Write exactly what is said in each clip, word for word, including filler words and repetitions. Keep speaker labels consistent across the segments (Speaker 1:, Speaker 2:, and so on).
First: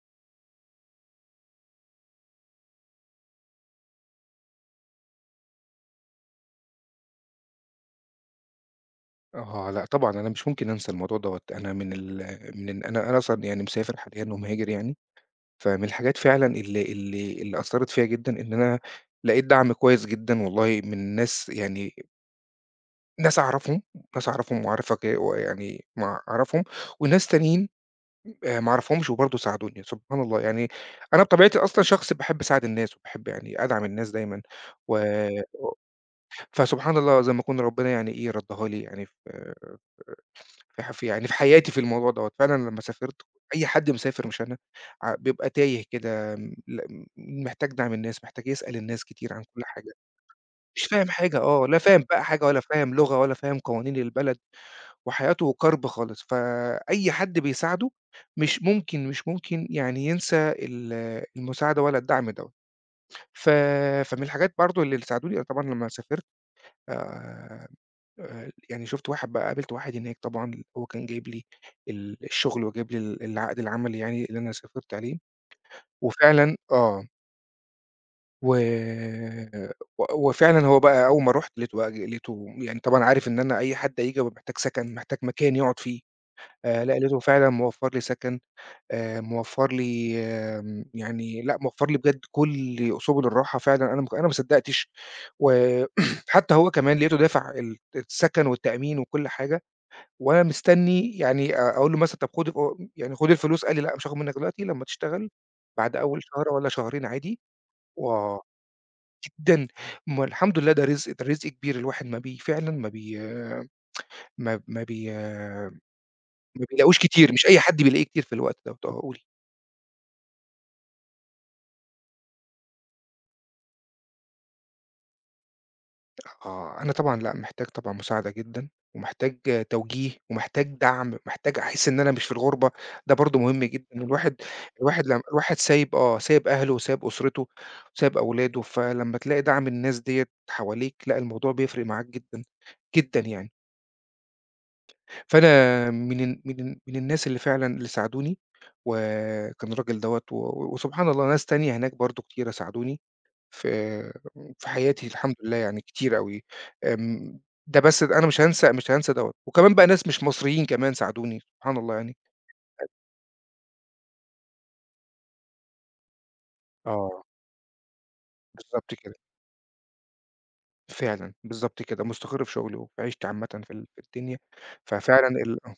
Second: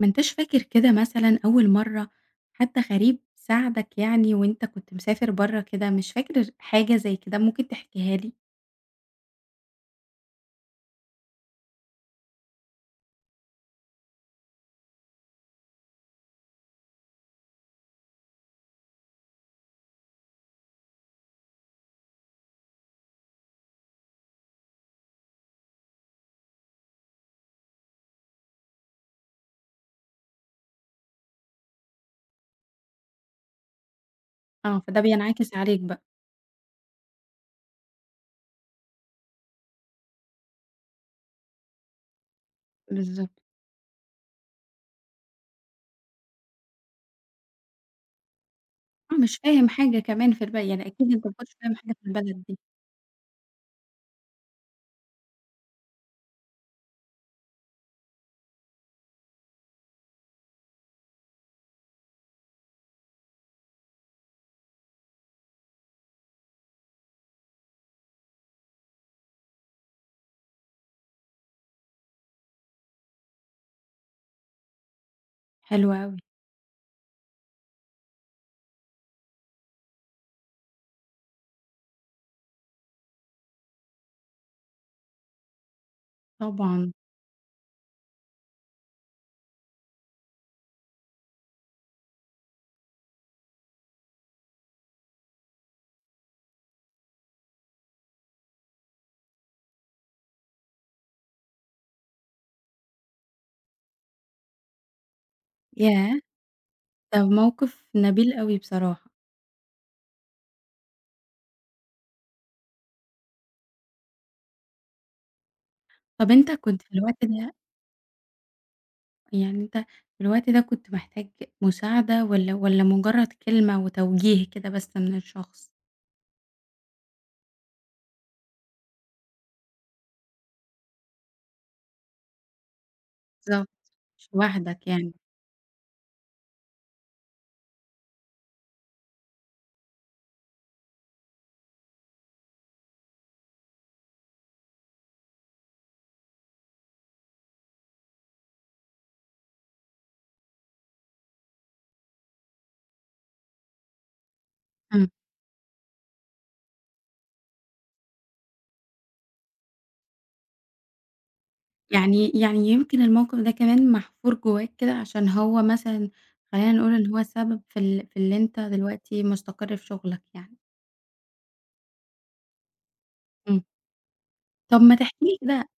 Speaker 1: ما أنتاش فاكر كده مثلًا أول مرّة حد غريب ساعدك يعني وأنت كنت مسافر برّه كده، مش فاكر حاجة زي كده ممكن تحكيها لي؟
Speaker 2: آه، لأ طبعًا، أنا مش ممكن أنسى الموضوع دوّة. أنا من ال من ال أنا أنا أصلًا يعني مسافر حاليًا ومهاجر يعني. فمن الحاجات فعلًا اللي اللي اللي أثّرت فيّا جدًا إن أنا لقيت دعم كويس جدًا والله من ناس يعني ناس أعرفهم، ناس أعرفهم وأعرف ك ويعني ما أعرفهم وناس تانيين آآ ما أعرفهمش وبرضه ساعدوني، سبحان الله يعني. أنا بطبيعتي أصلًا شخص باحب أساعد الناس وباحب يعني أدعم الناس دايمًا.
Speaker 1: آه،
Speaker 2: و
Speaker 1: فده بينعكس عليك بقى.
Speaker 2: فسبحان الله زي ما يكون ربنا يعني إيه ردّاها لي يعني في في ح في يعني في حياتي في الموضوع دوّة. فعلًا لمّا سافرت
Speaker 1: بالضبط.
Speaker 2: أي حد مسافر مش أنا ع بيبقى تايه كده م ل محتاج دعم الناس، محتاج يسأل الناس
Speaker 1: آه،
Speaker 2: كتير
Speaker 1: مش
Speaker 2: عن كل
Speaker 1: فاهم
Speaker 2: حاجة،
Speaker 1: حاجة كمان في الب
Speaker 2: مش
Speaker 1: يعني
Speaker 2: فاهم
Speaker 1: أكيد أنت ما
Speaker 2: حاجة
Speaker 1: كنتش
Speaker 2: آه،
Speaker 1: فاهم
Speaker 2: لا
Speaker 1: حاجة
Speaker 2: فاهم
Speaker 1: في
Speaker 2: بقى
Speaker 1: البلد
Speaker 2: حاجة
Speaker 1: دي.
Speaker 2: ولا فاهم لغة ولا فاهم قوانين البلد، وحياته كرب خالص، فأي حد بيساعده مش ممكن مش ممكن يعني ينسى ال المساعدة ولا الدعم دوّة. ف فمن الحاجات برضه اللي ساعدوني أنا طبعًا لمّا سافرت آآ آآ، يعني شُفت واحد بقى قابلت واحد هناك طبعًا هو كان جايب لي ال الشغل وجايب لي ال العقد العملي يعني اللي أنا سافرت عليه،
Speaker 1: حلو أوي،
Speaker 2: وفعلًا آه. و و وفعلًا هو بقى أول ما رُحت لقيته بقى ج لقيته يعني طبعًا عارف إن أنا أي حد هييجي هيبقى محتاج سكن، محتاج مكان يقعد فيه. آآ،
Speaker 1: طبعًا.
Speaker 2: لأ لقيته فعلًا موفّر لي سكن، آآ، موفّر لي آمم، يعني لأ موفّر لي بجد كل سُبل الراحة فعلًا أنا ما ك أنا ما صدّقتش. و حتى هو كمان لقيته دافع ال السكن والتأمين وكل حاجة. وأنا مستني يعني أ أقول له مثلًا طب خُد ال يعني خُد الفلوس، قال لي: "لأ، مش هاخد منّك دلوقتي، لمّا تشتغل بعد
Speaker 1: ياه!
Speaker 2: أول شهر والّا شهرين
Speaker 1: ده
Speaker 2: عادي."
Speaker 1: موقف نبيل
Speaker 2: آه،
Speaker 1: أوي بصراحة.
Speaker 2: جدًا، ما الحمد لله ده رزق، ده رزق كبير الواحد ما بي فعلًا ما بي ما ما بي
Speaker 1: طَب أنت
Speaker 2: ما
Speaker 1: كنت في
Speaker 2: بيلاقوش
Speaker 1: الوقت
Speaker 2: كتير، مش
Speaker 1: ده
Speaker 2: أي حد بيلاقيه كتير في الوقت دوّة. آه، قولي.
Speaker 1: يعني أنت في الوقت ده كنت محتاج مساعدة والّا والّا مجرّد كلمة وتوجيه كده بس من الشخص؟
Speaker 2: آه، أنا طبعًا لأ، محتاج طبعًا مساعدة جدًا، ومحتاج آه، توجيه، ومحتاج دعم، محتاج أحس إن أنا مش في الغربة، ده برضه مهم
Speaker 1: بالضبط.
Speaker 2: جدًا.
Speaker 1: مش
Speaker 2: الواحد
Speaker 1: لوحدك
Speaker 2: الواحد
Speaker 1: يعني.
Speaker 2: لم الواحد سايب آه، سايب أهله وسايب أسرته، وسايب أولاده، فلمّا تلاقي دعم الناس ديّة حواليك، لأ الموضوع بيفرق معاك جدًا، جدًا يعني. فأنا من ال من ال من الناس اللي فعلًا اللي ساعدوني، وكان الراجل دوّة و وسبحان الله ناس تانية هناك برضه كتيرة ساعدوني. في في حياتي
Speaker 1: إمم.
Speaker 2: الحمد لله يعني كتير أوي. آمم، ده بس أنا مش هانسى مش هانسى دوّة، وكمان بقى ناس مش مصريين كمان ساعدوني، سبحان الله يعني.
Speaker 1: يعني يعني يمكن الموقف ده كمان محفور جواك كده عشان هو مثلًا خلّينا نقول إن هو
Speaker 2: آه،
Speaker 1: سبب في ال في اللي أنت
Speaker 2: بالضبط كده،
Speaker 1: دلوقتي مستقر في شغلك يعني.
Speaker 2: فعلًا، بالضبط كده، مستقر في شغلي وفي عيشتي عامةً
Speaker 1: إمم.
Speaker 2: في ال في الدنيا،
Speaker 1: طب ما تحكِ
Speaker 2: ففعلًا
Speaker 1: لي
Speaker 2: ال
Speaker 1: كده
Speaker 2: آه،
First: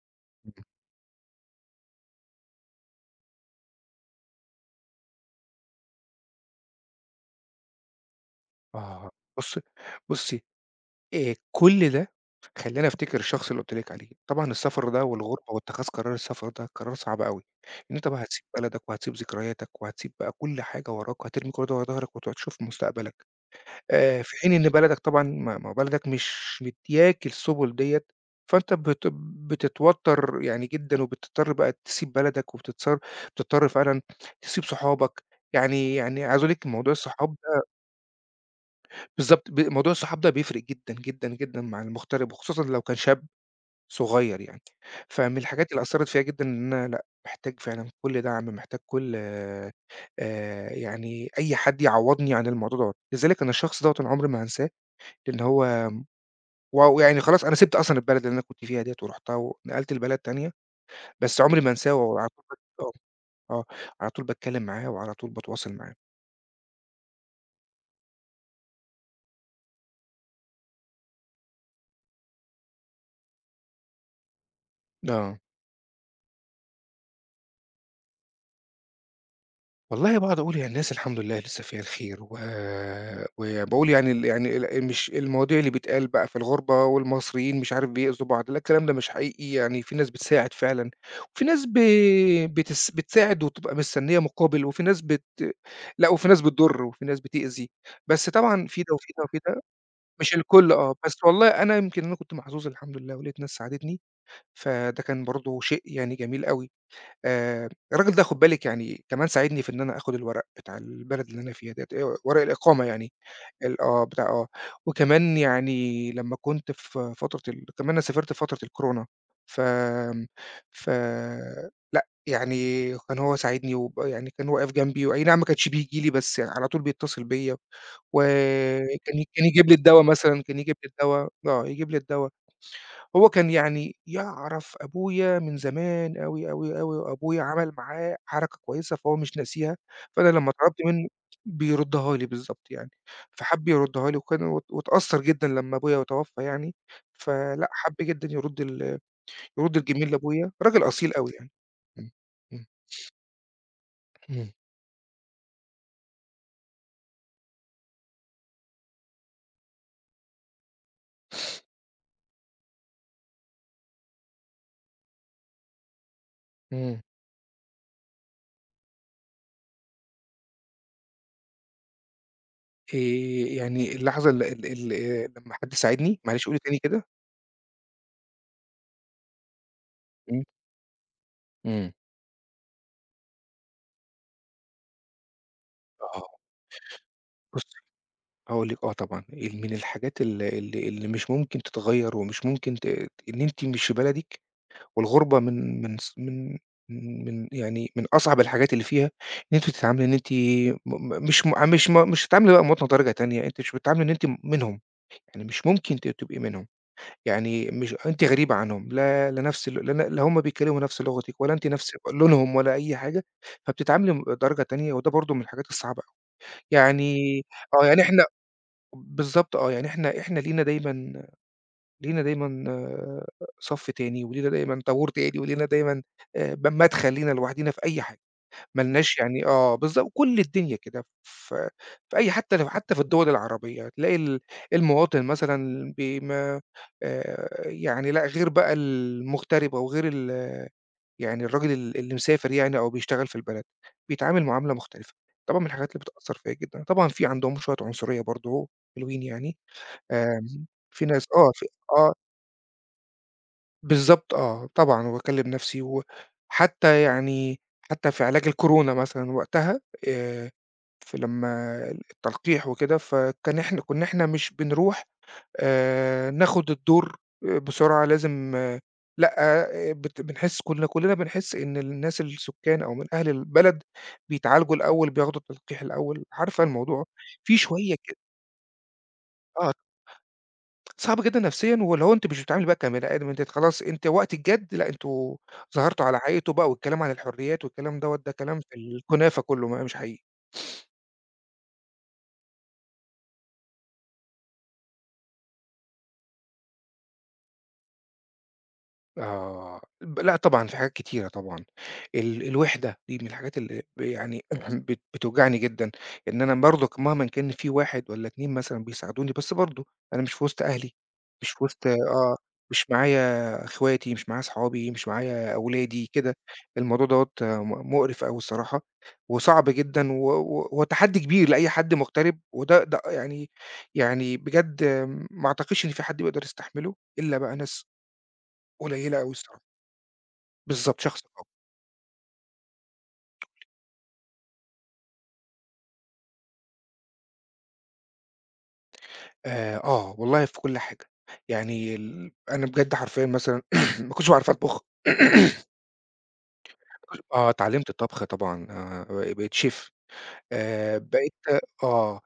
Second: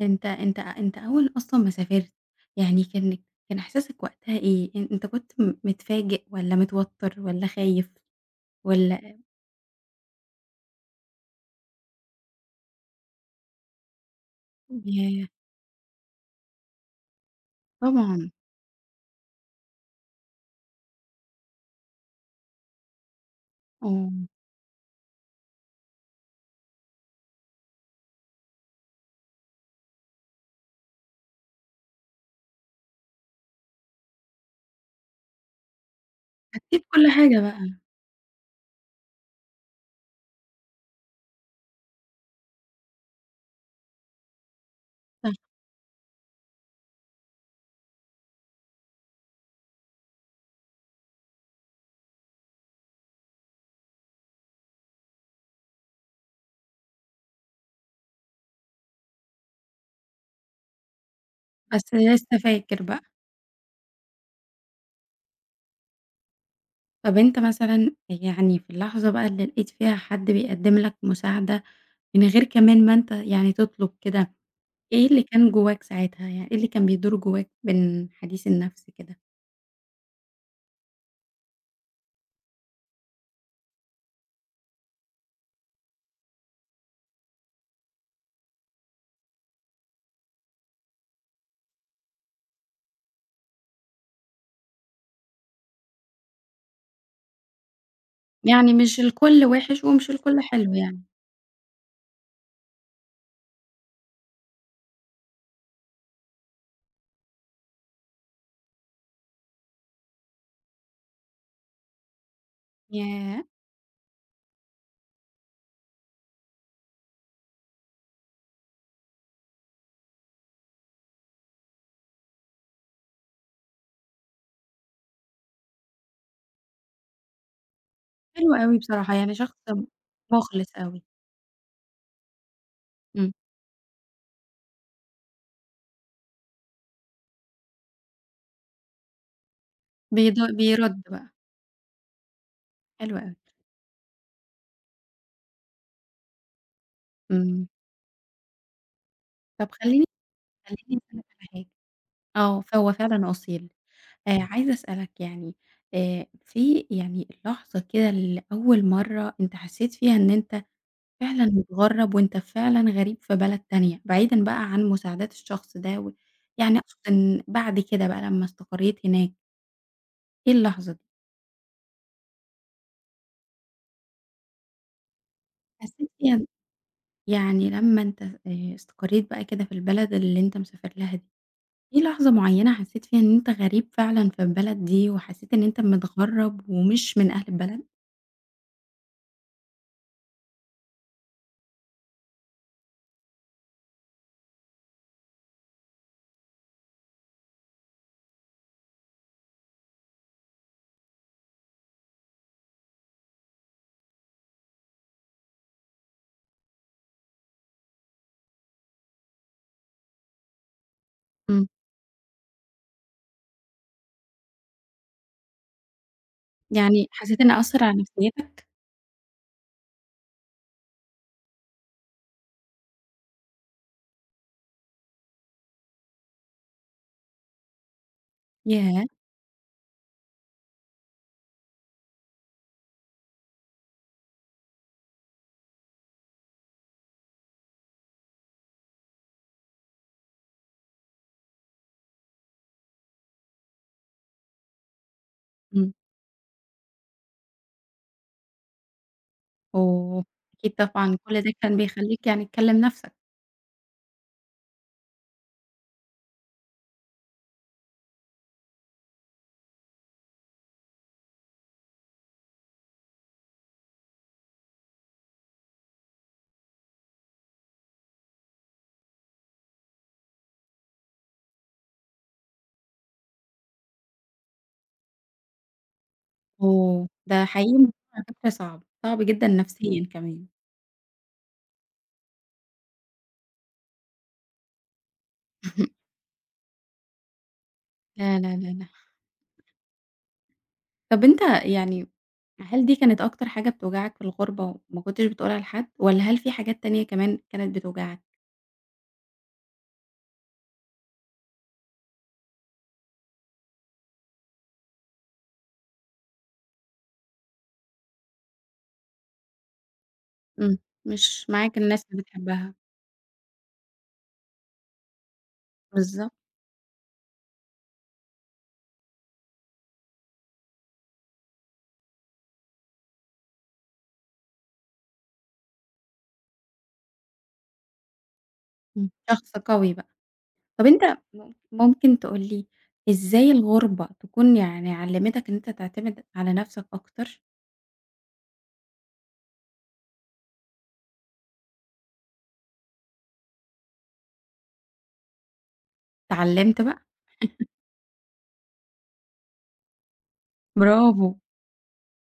Speaker 1: أنت أنت
Speaker 2: إمم.
Speaker 1: أنت أول أصلًا ما سافرت يعني كان كان إحساسك وقتها إيه؟ أن أنت كنت م متفاجئ والّا متوتر والّا خايف
Speaker 2: آه.
Speaker 1: والّا
Speaker 2: بُص بُصي آآ كل ده خلّاني أفتكر الشخص اللي قُلت لِك عليه، طبعًا السفر ده آه.
Speaker 1: ياه!
Speaker 2: والغُربة واتخاذ قرار السفر ده قرار صعب أوي، إن أنت بقى
Speaker 1: طبعًا،
Speaker 2: هتسيب بلدك وهتسيب ذكرياتك وهتسيب بقى كل حاجة وراك وهترمي كل ده ورا ضهرك وتقعد تشوف مستقبلك.
Speaker 1: آه،
Speaker 2: آآ في حين إن بلدك طبعًا ما ما هو بلدك مش مدّياك السُبُل ديّة، فأنت بت بتتوتر يعني جدًا وبتضطر بقى تسيب بلدك وبتضطر بتضطر فعلًا تسيب صحابك، يعني يعني عايز أقول لِك
Speaker 1: حسيت
Speaker 2: موضوع
Speaker 1: كل
Speaker 2: الصحاب
Speaker 1: حاجة بقى،
Speaker 2: بالضبط، ب موضوع الصحاب ده بيفرق جدًا، جدًا، جدًا مع المغترب، وخصوصًا لو كان شاب صغير يعني. فمن
Speaker 1: صح،
Speaker 2: الحاجات اللي أثّرت فيّا جدًا إن أنا لأ، محتاج فعلًا كُلّ دعم، محتاج كُلّ آآ يعني أي حد يعوّضني عن الموضوع دوّة. لذلك أنا الشخص دوّة أنا عمري ما هانساه، لإن هو و يعني خلاص أنا سِبت أصلًا البلد اللي أنا كنت فيها ديّة ورُحتها ونقلت لبلد تانية، بس عمري ما
Speaker 1: بس
Speaker 2: هانساه وعلى
Speaker 1: لسه
Speaker 2: طول بت
Speaker 1: فاكر
Speaker 2: آه،
Speaker 1: بقى.
Speaker 2: آه، على طول باتكلّم معاه وعلى طول باتواصل معاه.
Speaker 1: طب أنت مثلًا يعني في اللحظة بقى اللي لقيت فيها حد بيقدّم لك مساعدة من غير كمان ما أنت يعني تطلب كده، إيه اللي
Speaker 2: آه.
Speaker 1: كان جواك ساعتها، يعني إيه اللي كان بيدور جواك من حديث النفس كده؟
Speaker 2: والله باقعد أقول هي الناس الحمد لله لسه فيها الخير، و وباقول يعني ال يعني ال مش المواضيع اللي بيتقال بقى في الغُربة والمصريين مش عارف بيأذوا بعض، لأ الكلام ده مش حقيقي، يعني في ناس بتساعد فعلًا، وفي ناس ب بتس بتساعد وتبقى مستنية مقابل، وفي ناس بت لأ وفي ناس بتضُر، وفي ناس بتأذي، بس طبعًا
Speaker 1: يعني
Speaker 2: في ده
Speaker 1: مش
Speaker 2: وفي ده وفي
Speaker 1: الكل
Speaker 2: ده.
Speaker 1: وِحِش ومش
Speaker 2: مش
Speaker 1: الكل
Speaker 2: الكل
Speaker 1: حلو
Speaker 2: آه،
Speaker 1: يعني.
Speaker 2: بس والله أنا يمكن أنا كنت محظوظ الحمد لله، ولقيت ناس ساعدتني، فده كان برضه شيء يعني جميل أوي. آآ الراجل ده خُد بالِك يعني كمان ساعدني في إن أنا آخُد الورق بتاع البلد اللي أنا فيها ديّة، آآ ورق الإقامة يعني
Speaker 1: ياه!
Speaker 2: ال آه، بتاع آه. وكمان يعني لمّا كنت في فترة ال كمان أنا سافرت في فترة الكورونا، فآمم ف لأ، يعني كان هو ساعدني وب يعني كان واقف جنبي وأي نعم ما كانش بييجي لي، بس يعني على طول بيتصل بيّا
Speaker 1: حلو أوي بصراحة،
Speaker 2: وكان ي
Speaker 1: يعني
Speaker 2: كان
Speaker 1: شخص
Speaker 2: يجيب لي الدوا مثلًا، كان
Speaker 1: مُخلص
Speaker 2: يجيب لي
Speaker 1: أوي.
Speaker 2: الدوا آه، يجيب لي الدوا. هو
Speaker 1: إمم.
Speaker 2: كان يعني يعرف أبويا من زمان أوي، أوي، أوي، وأبويا عمل معاه حركة كويسة فهو مش ناسيها، فأنا
Speaker 1: بيض
Speaker 2: لمّا طلبت
Speaker 1: بيرُد
Speaker 2: منه
Speaker 1: بقى،
Speaker 2: بيردّها لي بالضبط يعني،
Speaker 1: حلو أوي.
Speaker 2: فحَب يردّها لي وكان وات واتأثّر جدًا لمّا أبويا توفّى يعني،
Speaker 1: إمم.
Speaker 2: فلأ حَب جدًا يرُد ال
Speaker 1: طب
Speaker 2: يرُد
Speaker 1: خلّيني
Speaker 2: الجميل لأبويا، راجل
Speaker 1: خلّيني
Speaker 2: أصيل
Speaker 1: أسألك
Speaker 2: أوي
Speaker 1: على
Speaker 2: يعني.
Speaker 1: حاجة.
Speaker 2: إمم،
Speaker 1: آه،
Speaker 2: إمم،
Speaker 1: فهو فعلًا أصيل. آآ
Speaker 2: إمم،
Speaker 1: عايزة أسألك يعني آآ في يعني اللحظة كده اللي أول مرّة أنت حسّيت فيها إن أنت فعلًا متغرّب وأنت فعلًا غريب في بلد تانية، بعيدًا بقى عن مساعدات الشخص ده و يعني أقصد
Speaker 2: إمم.
Speaker 1: إن بعد كده بقى لمّا استقريت هناك، إيه اللحظة دي؟
Speaker 2: آآ يعني اللحظة ال ال ال لمّا حد
Speaker 1: حسّيت
Speaker 2: ساعدني،
Speaker 1: فيها ب
Speaker 2: معلش قولي تاني كده؟
Speaker 1: يعني لمّا أنت آآ استقريت بقى كده في البلد اللي
Speaker 2: إمم،
Speaker 1: أنت مسافر لها دي،
Speaker 2: إمم،
Speaker 1: في لحظة معيّنة حسّيت فيها إن أنت غريب فعلًا في البلد دي وحسّيت إن أنت
Speaker 2: آه،
Speaker 1: متغرّب ومش من أهل
Speaker 2: بُصّي
Speaker 1: البلد؟
Speaker 2: هاقول لِك آه طبعًا، ال من الحاجات ال اللي اللي مش ممكن تتغيّر ومش ممكن ت إن أنتِ مش في بلدِك والغُربة من من ص من من يعني من أصعب الحاجات اللي فيها إن أنتِ بتتعاملي إن أنتِ م م مش م مش م مش هتتعاملي بقى مواطنة درجة تانية، أنتِ مش بتتعاملي إن أنتِ منهم، يعني مش ممكن ت تبقي منهم، يعني مش أنتِ غريبة عنهم، لا لا نفس ال لا لا هُم بيتكلموا نفس لغتِك ولا أنتِ نفس لونهم ولا أي حاجة، فبتتعاملي م درجة تانية وده برضه من الحاجات الصعبة أوي،
Speaker 1: يعني حسيت
Speaker 2: يعني
Speaker 1: إنه أثّر
Speaker 2: آه،
Speaker 1: على
Speaker 2: يعني إحنا
Speaker 1: نفسيتك؟
Speaker 2: بالضبط آه، يعني إحنا إحنا لينا دايمًا لينا دايمًا آه، صَف تاني، ولينا دايمًا طابور تاني، ولينا دايمًا آآ ب مدخل لينا لوحدينا في أي حاجة، ما
Speaker 1: ياه!
Speaker 2: لناش يعني آه بالضبط، كل الدنيا كده في في أي حتى لو حتى في الدول العربية، هتلاقي ال المواطن مثلًا بي ما آآ يعني لأ، غير بقى المغترب أو غير ال يعني الراجل ال اللي مسافر يعني أو بيشتغل في البلد، بيتعامل معاملة مختلفة. طبعًا من الحاجات
Speaker 1: إمم.
Speaker 2: اللي بتأثّر فيّا جدًا، طبعًا في عندهم شوية عنصرية برضه حلوين يعني.
Speaker 1: أوه!
Speaker 2: آمم،
Speaker 1: أكيد
Speaker 2: في
Speaker 1: طبعًا
Speaker 2: ناس
Speaker 1: كل ده
Speaker 2: آه، في
Speaker 1: كان
Speaker 2: آه،
Speaker 1: بيخلّيك يعني تكلّم نَفْسك.
Speaker 2: بالضبط آه، طبعًا وباكلّم نَفْسي وحتى يعني حتى في علاج الكورونا مثلًا وقتها آآ، فلمّا التلقيح وكده، فكان إحنا كُنّا إحنا مش بنروح آآ، ناخُد الدور بسرعة لازم لأ، بت بنحس كُنّا كُلّنا بنحس إن الناس السُكّان أو من أهل البلد بيتعالجوا الأول، بياخدوا التلقيح الأول، عارفة الموضوع
Speaker 1: أوه! ده
Speaker 2: فيه
Speaker 1: حقيقي الموضوع
Speaker 2: شوية كده
Speaker 1: على فكرة صعب، صعب جدًا
Speaker 2: آه.
Speaker 1: نفسيًا كمان.
Speaker 2: صعب جدًا نفسيًا، واللي هو أنتِ مش بتتعاملي بقى كبني آدم، أنتِ خلاص أنتِ وقت الجد لأ أنتم ظهرتوا على حقيقته بقى، والكلام عن الحريات والكلام دوّة ده
Speaker 1: لا، لا،
Speaker 2: كلام
Speaker 1: لا،
Speaker 2: في
Speaker 1: لا.
Speaker 2: الكنافة كلّه، ما مش حقيقي.
Speaker 1: طَب أنت يعني هل دي كانت أكتر حاجة بتوجعك في الغُربة وما كنتش بتقولها لحد والّا هل في حاجات تانية كمان كانت بتوجعك؟
Speaker 2: آه، ب لأ طبعًا في حاجات كتيرة طبعًا، ال الوِحدة دي من الحاجات اللي ب يعني بت بتوجعني جدًا، إن أنا برضه ك مهمًا كان في واحد والّا اتنين مثلًا بيساعدوني، بس برضه أنا مش في وسط
Speaker 1: إمم.
Speaker 2: أهلي،
Speaker 1: مش
Speaker 2: مش في
Speaker 1: معاك
Speaker 2: وسط
Speaker 1: الناس اللي
Speaker 2: آه،
Speaker 1: بتحبها.
Speaker 2: مش معايا إخواتي، مش معايا أصحابي، مش معايا أولادي
Speaker 1: بالضبط.
Speaker 2: كده. الموضوع دوّة م مقرِف أوي الصراحة، وصعب جدًا و و وتحدي كبير لأي حد مغترب، وده ده يعني يعني بجد آه، ما أعتقدش إن في حد بيقدر يستحمله إلا بقى ناس
Speaker 1: إمم.
Speaker 2: قليلة أوي
Speaker 1: شخص
Speaker 2: الصراحة.
Speaker 1: قوي بقى. طب
Speaker 2: بالضبط،
Speaker 1: أنت
Speaker 2: شخص قوي.
Speaker 1: م ممكن تقول لي إزاي الغُربة تكون يعني علّمتك إن أنت تعتمد على نَفْسك أكتر؟
Speaker 2: آآ آه، والله في كل حاجة. يعني ال أنا بجد حرفيًا مثلًا ما كنتش باعرف أطبخ.
Speaker 1: اتعلّمت بقى؟
Speaker 2: آه، اتعلّمت الطبخ طبعًا آآ بقيت chef، آآ
Speaker 1: برافو،
Speaker 2: بقيت آه،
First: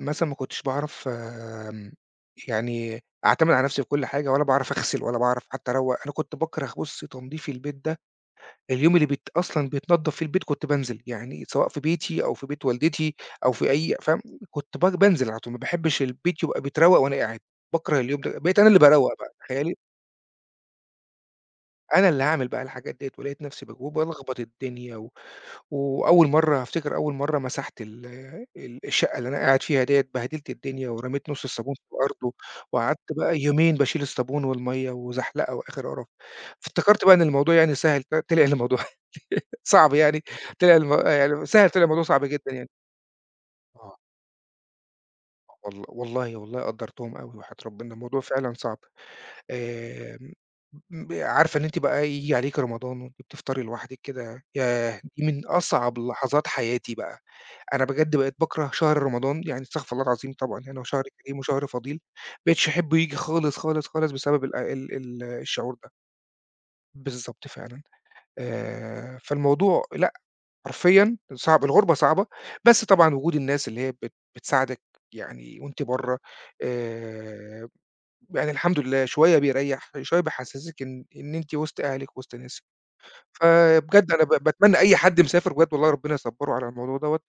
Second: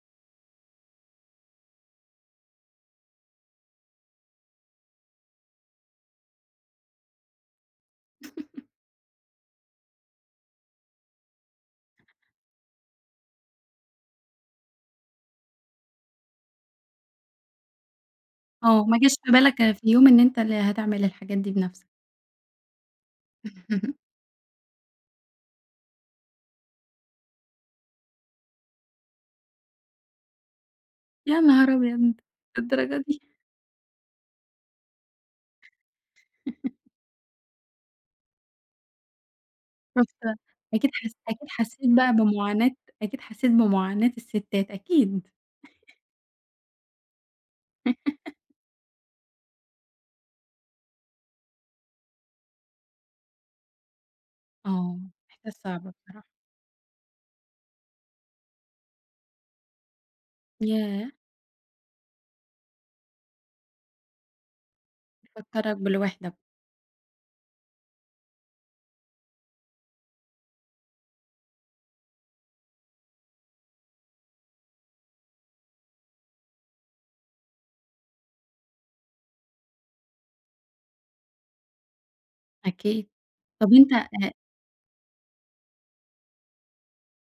Speaker 2: مثلًا ما كنتش باعرف آمم يعني أعتمد على نَفْسي في كل حاجة ولا باعرف أغسل ولا باعرف حتى أروّق. أنا كنت باكره بُصّ تنضيف البيت ده، اليوم اللي بيت أصلًا بيتنضّف فيه البيت كنت بانزل، يعني سواء في بيتي أو في بيت والدتي أو في أي فاهم، كنت ب بانزل على طول، ما باحبش البيت يبقى بيتروّق وأنا قاعد، باكره اليوم ده، بقيت أنا اللي
Speaker 1: آه، ما
Speaker 2: باروّق
Speaker 1: جاش في
Speaker 2: بقى
Speaker 1: بالك
Speaker 2: تخيّلي!
Speaker 1: في يوم إن أنت اللي هتعمل الحاجات دي بنَفْسك.
Speaker 2: أنا اللي هاعمل بقى الحاجات ديّة، ولقيت نفسي باجو بالخبط الدنيا، و وأول مرّة هافتكر أول مرّة مسحت ال ال الشقة اللي أنا قاعد فيها ديّة، بهدلت الدنيا ورميت
Speaker 1: يا
Speaker 2: نُص
Speaker 1: نهار
Speaker 2: الصابون في
Speaker 1: أبيض!
Speaker 2: الأرض، و- وقعدت
Speaker 1: للدرجة دي!
Speaker 2: بقى يومين باشيل الصابون والمَيّة وزحلقة وآخر قرف، فافتكرت بقى إن الموضوع يعني سهل ط طلع الموضوع صعب
Speaker 1: شُفت
Speaker 2: يعني، طلع
Speaker 1: أكيد
Speaker 2: الم
Speaker 1: حس
Speaker 2: يعني
Speaker 1: أكيد
Speaker 2: سهل طلع
Speaker 1: حسّيت
Speaker 2: الموضوع
Speaker 1: بقى
Speaker 2: صعب جدًا يعني.
Speaker 1: بمعاناة أكيد حسّيت
Speaker 2: آه،
Speaker 1: بمعاناة الستات أكيد.
Speaker 2: والل والله، والله قدّرتهم أوي وحياة ربنا، الموضوع فعلًا صعب. آمم، ب عارفة إن أنتِ بقى ييجي عليكِ رمضان وأنتِ بتفطري لوحدِك كده،
Speaker 1: آه،
Speaker 2: ياه! دي من
Speaker 1: إحساس صعب
Speaker 2: أصعب
Speaker 1: بصراحة.
Speaker 2: لحظات حياتي بقى. أنا بجد بقيت باكره شهر رمضان، يعني استغفر الله العظيم طبعًا يعني هو شهر
Speaker 1: ياه!
Speaker 2: كريم وشهر فضيل، ما بقيتش أحبه ييجي خالص، خالص، خالص بسبب ال ال ال الشعور
Speaker 1: بيفكّرك
Speaker 2: ده.
Speaker 1: بالوِحدة،
Speaker 2: بالضبط فعلًا. آآ، فالموضوع لأ حرفيًا صعب، الغُربة صعبة، بس طبعًا وجود الناس اللي هي بت بتساعدك يعني وأنتِ برّه آآ، يعني الحمد لله شوية بيريّح، شوية بيحسّسِك إن إن أنتِ وسط أهلِك، وسط ناسِك.
Speaker 1: أكيد. طب أنت
Speaker 2: فبجد أنا ب باتمنى أي حد مسافر بجد والله ربنا يصبّره على الموضوع دوّة،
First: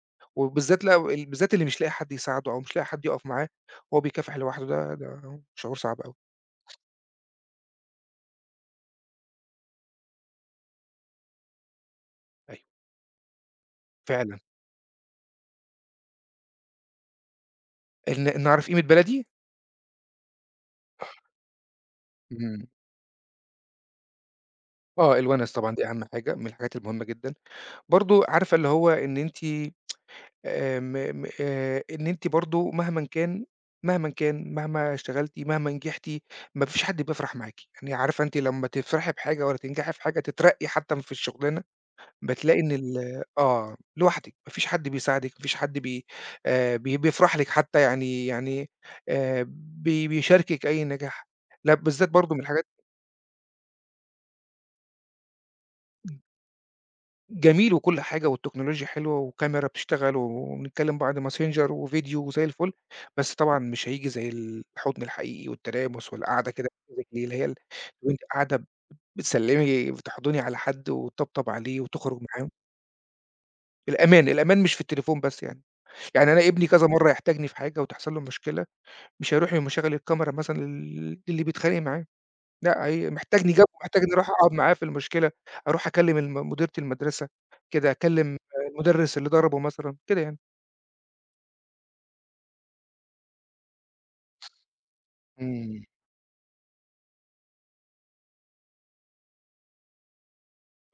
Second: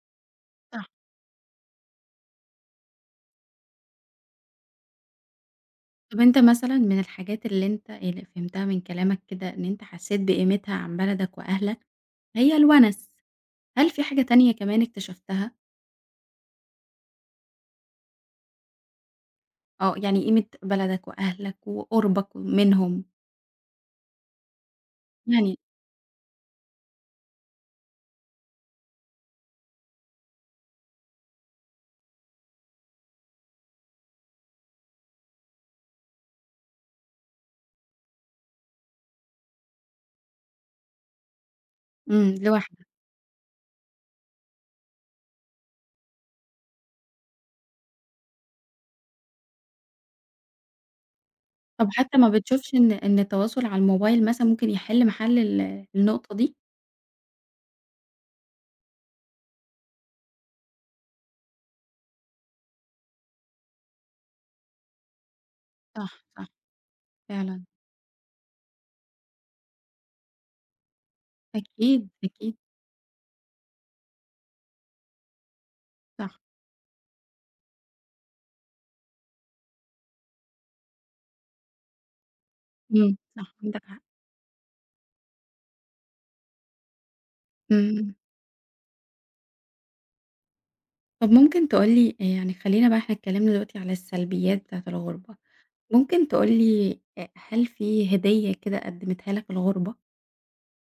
Speaker 1: أ
Speaker 2: وبالذات لأ ال بالذات اللي مش لاقي حد يساعده أو مش لاقي حد يُقف معاه وهو بيكافح لوحده، ده ده شعور صعب أوي.
Speaker 1: طب أنت مثلًا من الحاجات اللي أنت اللي فهمتها من كلامك كده إن أنت حسيت بقيمتها عن بلدك وأهلك، هي
Speaker 2: أيوه
Speaker 1: الونس، هل في حاجة
Speaker 2: فعلًا.
Speaker 1: تانية كمان اكتشفتها؟
Speaker 2: إن إن أعرف قيمة بلدي؟
Speaker 1: آه، يعني قيمة بلدك وأهلك وقُربك
Speaker 2: إمم.
Speaker 1: منهم،
Speaker 2: آه الونس
Speaker 1: يعني
Speaker 2: طبعًا دي أهم حاجة، من الحاجات المهمة جدًا. برضه عارفة اللي هو إن أنتِ آآ م م آآ إن أنتِ برضه مهمًا كان مهمًا كان، مهما اشتغلتِ، مهما نجحتِ، ما فيش حد بيفرح معاكِ، يعني عارفة أنتِ لمّا تفرحي بحاجة والّا تنجحي في حاجة، تترقّي حتى في الشغلانة،
Speaker 1: إمم،
Speaker 2: بتلاقي إن
Speaker 1: لوحدك،
Speaker 2: ال آه، لوحدِك، ما فيش حد بيساعدِك، ما فيش حد بي آآ بي بيفرح لِك حتى يعني يعني آآ بي بيشاركِك أي نجاح، لأ
Speaker 1: طب
Speaker 2: بالذات
Speaker 1: حتى ما
Speaker 2: برضه من الحاجات
Speaker 1: بتشوفش إن إن التواصل على الموبايل مثلًا ممكن يحل محل ال النقطة دي؟
Speaker 2: جميل وكل حاجة والتكنولوجيا حلوة وكاميرا بتشتغل وبنتكلم بعد ماسنجر وفيديو وزي الفل، بس طبعًا مش هييجي زي الحُضن الحقيقي والتلامس
Speaker 1: صح، صح،
Speaker 2: والقعدة كده physically اللي هي ال
Speaker 1: فعلًا،
Speaker 2: وأنتِ قاعدة بتسلِّمي بتحُضني على حد وتطبطب عليه
Speaker 1: أكيد،
Speaker 2: وتخرج معاه،
Speaker 1: أكيد،
Speaker 2: الأمان، الأمان مش في التليفون بس يعني، يعني
Speaker 1: صح،
Speaker 2: أنا ابني كذا مرّة يحتاجني في حاجة وتحصل له مشكلة، مش هيروح يقوم مشغّل الكاميرا مثلًا لل للي بيتخانق معاه. لأ، هي
Speaker 1: إمم.
Speaker 2: محتاجني
Speaker 1: صح.
Speaker 2: جنبه،
Speaker 1: عندك حق،
Speaker 2: محتاجني أروح أقعد معاه في المشكلة، أروح أكلم الم مديرة المدرسة
Speaker 1: إمم،
Speaker 2: كده،
Speaker 1: إمم.
Speaker 2: أكلم المدرس اللي ضربه مثلًا، كده يعني.
Speaker 1: طب ممكن تقول لي يعني خلّينا بقى إحنا اتكلمنا دلوقتي على السلبيات بتاعة الغُربة،
Speaker 2: إمم،
Speaker 1: ممكن تقول لي أ هل في هدية كده قدّمتها لك الغُربة؟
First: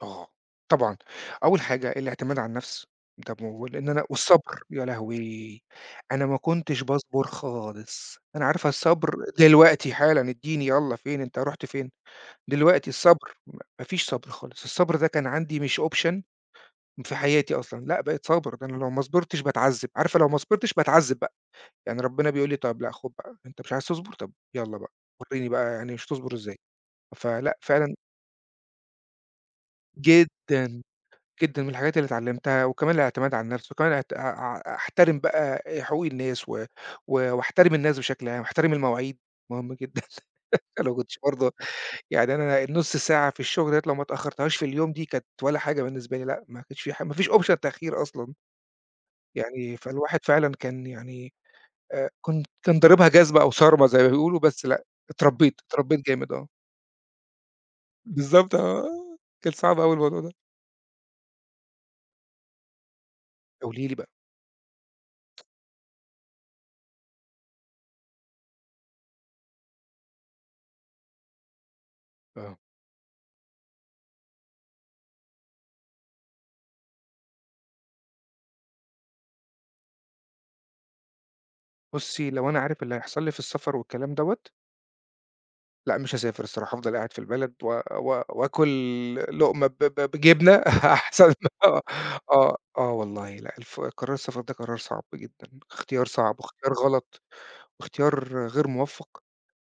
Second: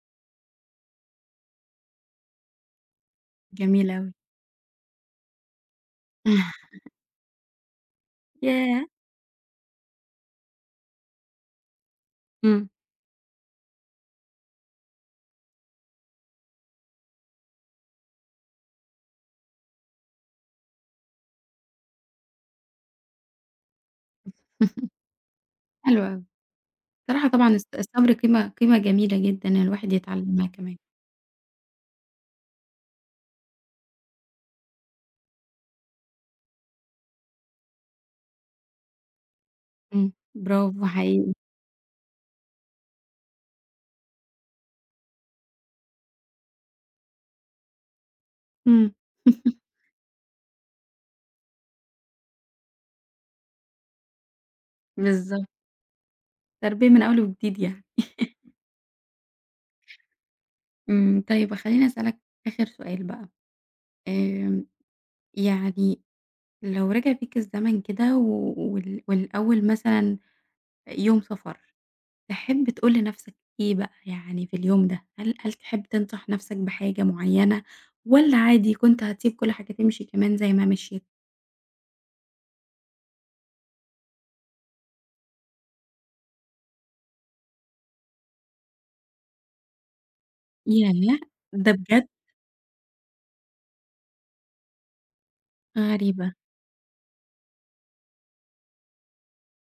Speaker 2: آه. طبعًا، أول حاجة الاعتماد على النفس، ده موجود
Speaker 1: جميل
Speaker 2: لإن أنا
Speaker 1: أوي.
Speaker 2: والصبر، يا لهوي! أنا ما كنتش باصبر خالص، أنا عارفة
Speaker 1: ياه!
Speaker 2: الصبر دلوقتي حالًا ادّيني يالّا فين، أنت رُحت فين؟
Speaker 1: إمم.
Speaker 2: دلوقتي الصبر م ما فيش صبر خالص، الصبر ده كان عندي مش option في حياتي أصلًا، لأ بقيت صابر، ده أنا لو ما صبرتش باتعذب، عارفة لو ما صبرتش باتعذب بقى. يعني ربنا بيقول لي: "طب لأ خُد بقى، أنت مش عايز تصبر؟ طب يالّا بقى، ورّيني بقى يعني
Speaker 1: حلو
Speaker 2: مش
Speaker 1: أوي.
Speaker 2: هتصبر إزاي."
Speaker 1: بصراحة طبعًا
Speaker 2: فلأ
Speaker 1: الص
Speaker 2: فعلًا
Speaker 1: الصبر قيمة قيمة جميلة جدًا الواحد يتعلّمها كمان.
Speaker 2: جدًا، جدًا من الحاجات اللي اتعلّمتها وكمان الاعتماد على النَفْس وكمان اعت أ أ أحترم بقى حقوق الناس و و واحترم الناس بشكل عام، واحترم المواعيد مهم جدًا،
Speaker 1: إمم. برافو
Speaker 2: أنا ما كنتش
Speaker 1: حقيقي.
Speaker 2: برضه يعني أنا النُص ساعة في الشُغل ديّة لو ما اتأخّرتهاش في اليوم دي كانت ولا حاجة بالنسبة لي، لأ ما كانش في ح ما فيش option تأخير أصلًا،
Speaker 1: إمم.
Speaker 2: يعني فالواحد فعلًا كان يعني آآ كنت كان ضاربها جزمة أو صارمة زي ما بيقولوا، بس لأ،
Speaker 1: بالضبط.
Speaker 2: اتربّيت، اتربّيت جامد آه.
Speaker 1: تربية من أول وجديد يعني.
Speaker 2: بالضبط آه، كان صعب أوي الموضوع ده.
Speaker 1: إمم، طيب خلّيني أسألك آخر سؤال بقى،
Speaker 2: قولي لي بقى.
Speaker 1: آمم يعني لو رجع بيك الزمن كده و وال والأول مثلًا يوم سفر
Speaker 2: آه.
Speaker 1: تحب تقول لنفسك إيه بقى يعني في اليوم ده؟ هل هل تحب تنصح نفسك بحاجة معينة والّا عادي كنت هتسيب كل حاجة تمشي كمان زي ما مشيت؟
Speaker 2: بُصّي، لو أنا عارف اللي هيحصل لي في السفر والكلام دوّة، لأ مش هاسافر الصراحة، هافضل قاعد في البلد و و وآكل لقمة ب ب بجبنة
Speaker 1: ياه!
Speaker 2: أحسن
Speaker 1: ده
Speaker 2: آه،
Speaker 1: بجد
Speaker 2: آه، آه والله لأ، الف قرار السفر ده قرار صعب جدًا، اختيار
Speaker 1: غريبة،
Speaker 2: صعب واختيار غلط واختيار غير موفّق،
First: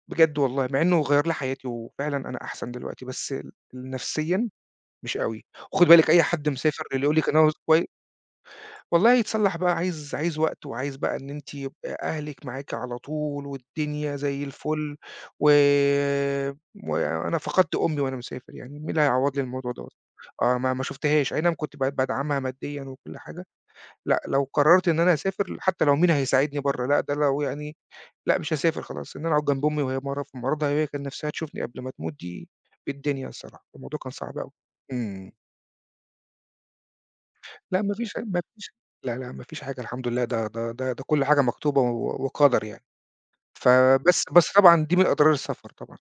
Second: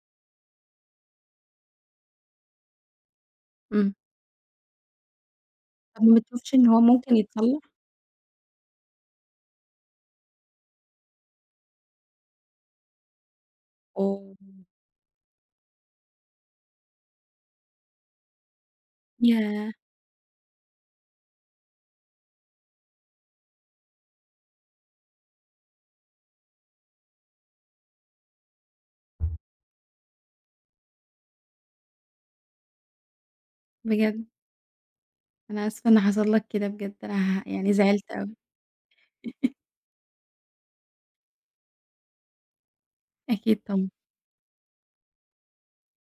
Speaker 2: بجد والله مع إنه غيّر لي حياتي وفعلًا أنا أحسن دلوقتي، بس ال
Speaker 1: إمم.
Speaker 2: نفسيًا مش أوي، وخدي
Speaker 1: طب
Speaker 2: بالِك
Speaker 1: ما
Speaker 2: أي حد
Speaker 1: بتشوفش إن هو
Speaker 2: مسافر اللي
Speaker 1: ممكن
Speaker 2: يقول لِك أنا عاوز
Speaker 1: يتصلح؟
Speaker 2: كوي والله يتصلّح بقى عايز عايز وقت، وعايز بقى إن أنتِ يبقى أهلِك معاكِ على طول، والدنيا
Speaker 1: أوه!
Speaker 2: زي الفل، و وأنا فقدت أمي وأنا مسافر يعني، مين اللي هيعوّض لي
Speaker 1: ياه!
Speaker 2: الموضوع دوّة؟ آه، ما ما شُفتهاش، أي نعم كنت ب بادعمها ماديًا وكل حاجة، لأ لو قررت إن أنا أسافر حتى لو مين هيساعدني برّه، لأ ده لو يعني لأ مش هاسافر خلاص، إن أنا أقعد جنب أمي وهي مرض في مرضها، هي كان نفسها تشوفني قبل ما تموت دي بالدنيا الصراحة، الموضوع كان
Speaker 1: بجد
Speaker 2: صعب أوي. إمم.
Speaker 1: أنا آسفة إن حصل لك كده بجد أنا ه يعني
Speaker 2: لأ ما
Speaker 1: زعلت
Speaker 2: فيش
Speaker 1: أوي.
Speaker 2: ما فيش لا، لأ ما فيش حاجة الحمد لله، ده ده ده ده كل حاجة مكتوبة و وقدر يعني.
Speaker 1: أكيد طبعًا،
Speaker 2: فبس بس طبعًا دي من أضرار السفر طبعًا،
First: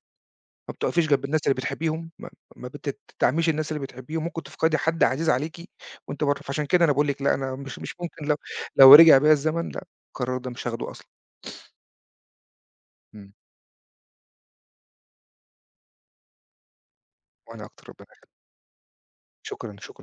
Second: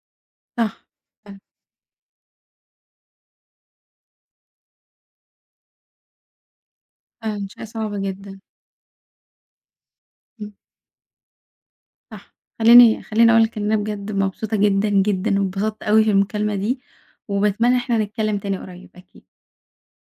Speaker 2: ما
Speaker 1: صح،
Speaker 2: بتقفيش جنب
Speaker 1: فعلًا،
Speaker 2: الناس اللي بتحبيهم، ما ما بتدعميش الناس اللي بتحبيهم، ممكن تفقدي حد عزيز عليكِ وأنتِ برّه، فعشان كده أنا باقول لِك لأ
Speaker 1: فعلًا
Speaker 2: أنا
Speaker 1: شيء
Speaker 2: مش
Speaker 1: صعب
Speaker 2: مش ممكن لو
Speaker 1: جدًا.
Speaker 2: لو رجع بيّا الزمن لأ، القرار ده
Speaker 1: إمم.
Speaker 2: مش هاخده أصلًا.
Speaker 1: صح. خلّيني خلّيني
Speaker 2: إمم.
Speaker 1: أقول لِك إن أنا بجد مبسوطة جدًا، جدًا، واتبسطت أوي في المكالمة دي،
Speaker 2: وأنا
Speaker 1: وباتمنى إن
Speaker 2: أكتر،
Speaker 1: إحنا
Speaker 2: ربنا
Speaker 1: نتكلم
Speaker 2: يخليك.
Speaker 1: تاني قريب أكيد.
Speaker 2: شكرًا، شكرًا.